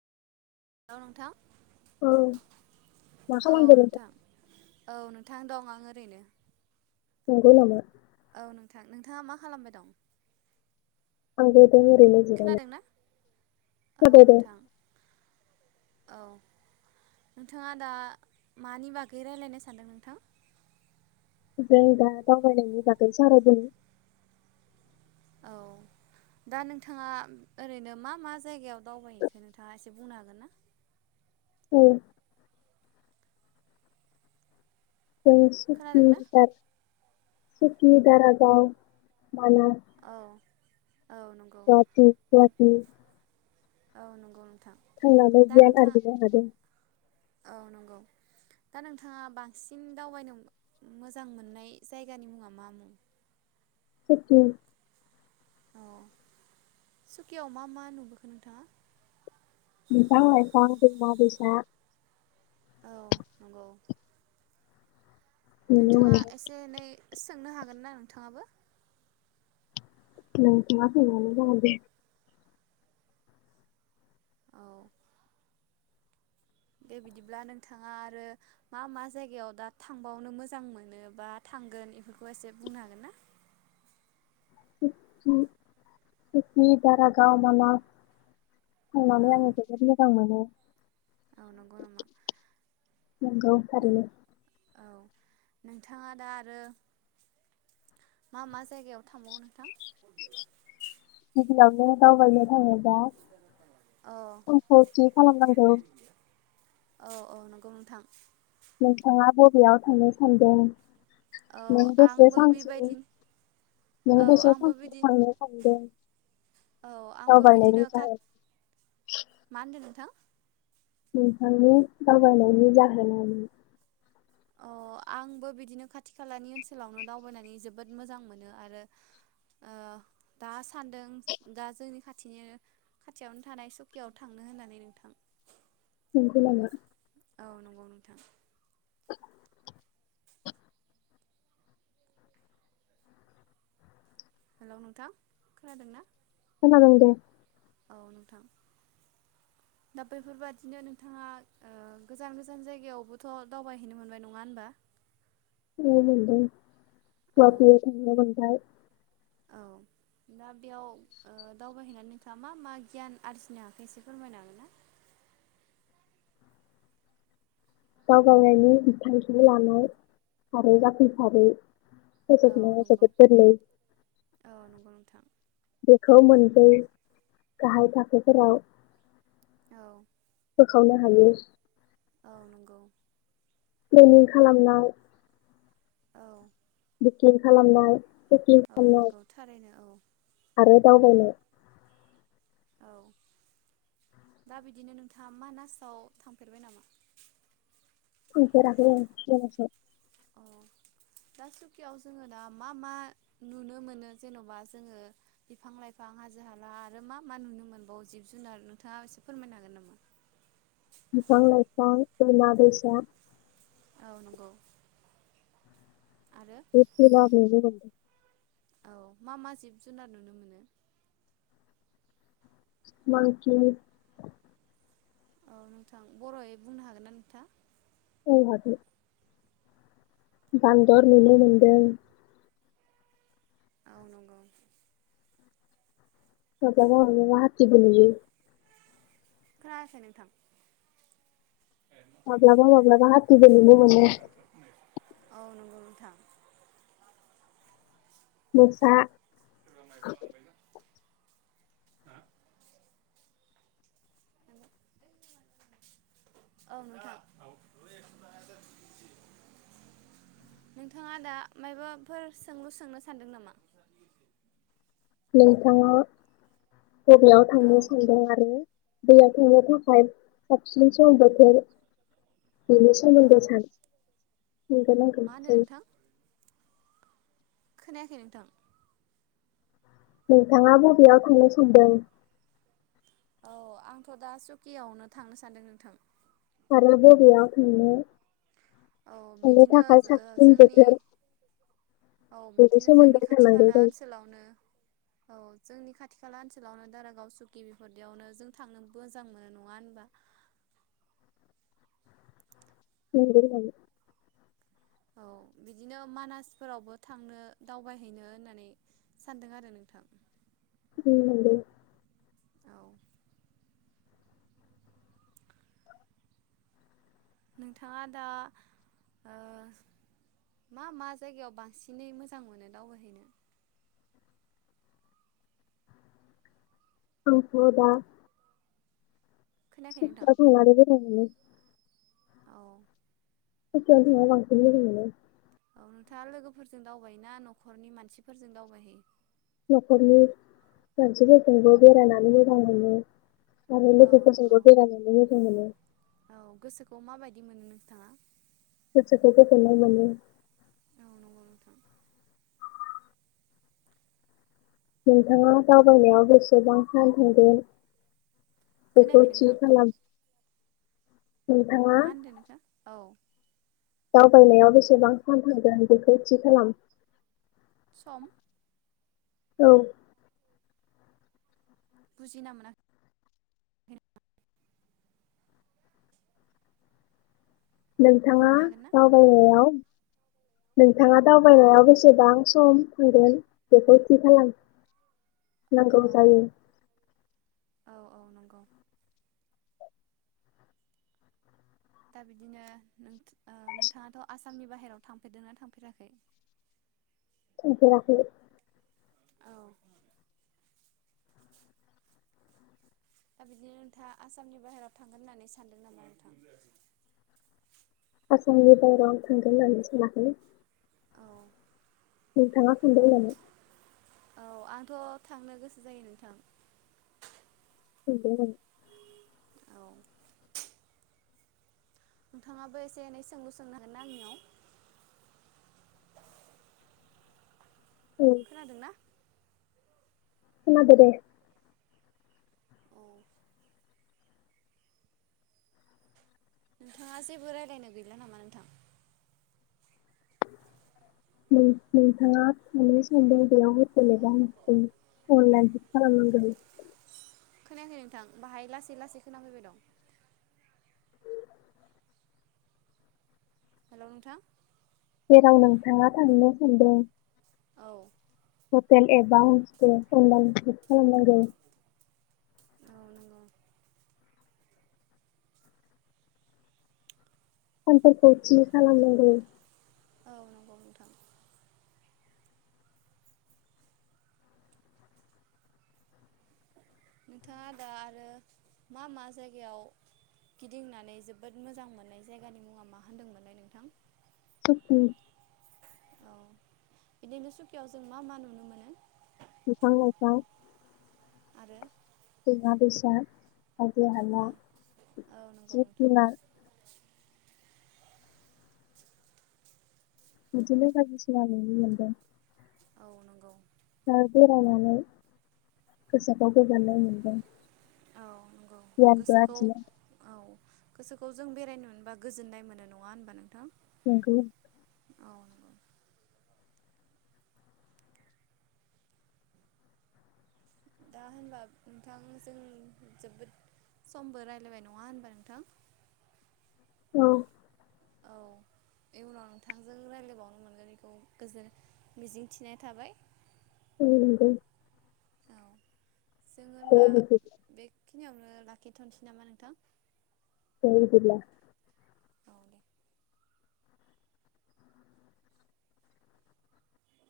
Hello नोंथां औ मा औ खालामदों? नोंथां औ नोंथां दं आं ओरैनो नोंगो नामा? औ नोंथां, नोंथाङा मा खालामबाय दं? आं दों ओरैनो जिरायना खोनादों ना औ [unintelligible] नोंथां औ नोंथाङा दा मानि बागै रायलायनो सानदों नोंथां? जों दा दावबायनायनि बागै सावरायदों। औ दा नोंथाङा ओरैनो मा मा जायगायाव दावबायहैखो नोंथाङा एसे बुंनो हागोन ना? औ जों सुकि, खोनादों ना दार सुकि, दारागाव, मानास औ नंगौ गुहाटि गुहाटि औ नंगौ। नोंथां दा नोंथाङा [inaudible] औ नोंगौ दा नोंथाङा बांसिन दावबायनो मोजां मोननाय जायगानि मुङा मा मुं? सुकि अ सुकियाव मा मा नुबोखो नोंथाङा? बिफां-लायफां, दैमा-दैसा औ नंगौ। नुनो नोंथाङा मोनदों एसे एनै सोंनो हागोन ना नोंथाङाबो? नोंथाङा सोंनायानो जागोन दे। औ दे बिदिब्ला नोंथाङा आरो मा मा जायगायाव दा थांबावनो मोजां मोनो बा थांगोन बेफोरखौ एसे बुंनो हागोन ना? [unintelligible] दारागाव, माला औ थांनानै आङो जोबोद मोजां मोनो। औ नंगौ नामा नंगौ थारैनो औ नोंथाङा दा आरो मा मा जायगायाव थांबावो नोंथां? [unintelligible] दावबायनो थाङो। दा औ उनखौ थि खालामनांगौ औ औ नंगौ नोंथां। नोंथाङा बबेयाव थांनो सानदों? औ नों बेसे [unintelligible] आंबो बेबायदि नों औ बेसे [unintelligible] आंबो बिदिनो सानदों औ आंबो बिदिनो दावबायनायनि काट मा होनदों नोंथां [unintelligible] नोंथांनि दावबायनायनि जाहोन [unintelligible] अ आंबो बिदिनो खाथि खालानि ओनसोलावनो दावबायनानै जोबोद मोजां मोनो आरो ओ दा सान्दों दा जोंनि खाथिनि खाथियावनो थानाय सुकियाव थांनो होननानै नोंथां। नंगौ नामा? औ नंगौ नोंथां। हेलौ नोंथां खोनादोंना? खोनादों दे। औ नोंथां दा बेफोरबादिनो नोंथाङा ओ गोजान गोजान जायगायावबोथ' दावबायहैनो मोनबाय नङा होनबा? औ मोनदों। औ [unintelligible] औ दा बेयाव ओ दावबायहैनानै नोंथाङा मा मा गियान आरजिनो हाखो एसे फोरमायनो हागोन ना? [unintelligible] लानाय आरो जाफुंसारै औ फोजोबनाया नंगौ जोबोद गोरलै औ नंगौ नोंथां बेखौ मोनसै गाहाय थाखोफोराव औ [unintelligible] हायो औ नंगौ। प्लेनिं खालामनाय औ थि खालामनाय पेकिं औ नोंगौ थारैनो औ दावबायनो औ दा बिदिनो नोंथाङा मानासाव थांफेरबाय नामा? थांपेराखै नोंथां अ दा सुखियाव जोङो दा मा मा नुनो मोनो जेनबा जोंङो बिफां लाइफां हाजो हाला आरो मा मा नुनो मोनबावो जिब जुनार नोंथाङा एसे फोरमायनो हागोन नामा बिफां लाइफां दैमा दैसा औ नंगौ आरो बेसे ला बुं औ मा मा जिब जुनार नुनो मोनो मांखि औ नोंथां बरहै बुंनो हागोनना नोंथा औ बान्दर नुनो मोनदों औ नंगौ [unintelligible] खोनायाखै नोंथां औ माब्लाबा माब्लाबा हाथिबो नुनो मोनो औ नंगौ नोंथां मोसा [inaudible] औ [inaudible] [unintelligible] औ नोंथां नोंथाङा दा माबाफोर सोंलु सोंनो सानदों नामा नोंथाङा बबेयाव औ थांनो सानदों आरो दै आव थांनो थाखाय साबसिन सम बोथोर बेनि औ सोमोन्दै सान नंगोन नांगोन मा होनो जायो नोंथां? खोनायाखै नोंथां नोंथांङा बबेयाव थांनो सानदों औ आंथ‌दा सुकियावनो थांनो सान्दों नोंथां आरो बबेयाव थांनो औ थांनो बिदिनो थाखाय साबसिन जोंनि बोथोर औ बेनि बिदिनो जोंनि सोमोन्दै खाथि थानांगौ खाला जायो ओनसोलावनो औ जोंनि खाथि खाला ओनसोलावनो दारागाव सुकि बिफोरदियावनो जों थांनो मोजां मोनो नंङा होनबा [unintelligible] औ बिदिनो मानासफोरावबो थांनो दावबायहैनो होननानै सानदों आरो नोंथां औ नंगौ औ नोंथांङा दा ओ मा मा जायगायाव बांसिनै मोजां मोनो दावबायहैनो [unintelligible] आंथ दा खोनायाखै नोंथां [unintelligible] औ चौकिआव थांनो बांसिन मोजां मोनो नोंथांङा लोगोफोरजों दावबाय ना न'खरनि मानसिफोरजों दावबायहैयो नखरनि मानसिफोरजोंबो बेरायनानै मोजां मोनो आरो औ नंगौ लोगोफोरजोंबो बेरायनानै मोजां मोनो खौ माबायदि मोनो नोंथाङा गोसोखौ गोजोननाय मोनो। औ नंगौ नोंथां नोंथाङा दावबायनायाव बेसेबां [unintelligible] बेखौ खोनायाखै थि नोंथां खालाम। नोंथाङा मा होनदों नोंथां? औ। दावबायनायाव बेसेबां फान थांगोन बेखौ थि खालाम। सम? औ। बुजिना मोना नोंथाङा बुंनो हागोन ना दावबायनायाव नोंथाङा दावबायनायाव बेसेबां सम थांगोन बेखौ थि खालाम। औ नांगौ जायो। औ औ नंगौ। दा बिदिनो नों ओ नोंथाङाथ' आसामनि बाहेराव थांफेरदोंना थांफेराखै? थांफेराखै। औ दा बिदिनो नोंथाङा आसामनि बाहेरायाव थांगोन होननानै सानदों नामा नोंथां? आसामनि बाहेराव आं थांगोन होननानै सानाखैलै। औ नोंथाङा सानदों नामा? औ आंथ' थांनो गोसो जायो नोंथां। [unintelligible] औ। नोंथाङाबो एसे एनै सोंलु सोंनो होगोनना आंनियाव? औ खोनादोंना? खोनादो दे। अ। नोंथाङा जेबो रायलायनो गैला नामा नोंथां? नों नोंथाङा थांनो सानदों बेयाव [unintelligible] आनलाइन बुक खालामनांगोन। खोनायाखै नोंथां बाहाय लासै लासै खोनाफैबाय दं। हेल' नोंथां। जेराव नोंथाङा थांनो सानदों औ हटेल एबा हस्टेल अनलाइन बुक खालामनांगोन। औ नंगौ सानफोरखौ थि खालामनांगोन। औ नंगौ नोंथां। नोंथाङा दा आरो मा मा जायगायाव गिदिंनानै जोबोद मोजां मोननाय जायगानि मुङा मा होनदोंमोनलाय नोंथां? सुकि। औ बिदिनो सुकियाव जों मा मा नुनो मोनो? बिफां लाइफां। आरो? दैमा दैसा हाजो हाला, ओ औ नंगौ जिब नोंथां जुनार बिदिनो बायदिसिना नुनो मोनदों। औ नंगौ। दा बेरायनानै गोसोखौ गोजोननाय मोनदों। औ नंगौ गियानबो गोसोखौ आरजिनो औ। गोसोखौ जों बेरायनो मोनबा गोजोननाय मोनो नङा होनबा नोंथां? नंगौ। औ नंगौ दा होनबा नोंथां जों जोबोद समबो रायलायबाय नङा होनबा नोंथां? औ औ इयुनाव नोंथांजों रायलायबावनो मोनगोन बेखौ गोजोन मिजिंथिनाय थाबाय। उम नंगौ। औ जों दे होनबा बिदिब्ला बे खिनियावनो लाखिथ'नोसै नामा नोंथां? दे बिदिब्ला औ दे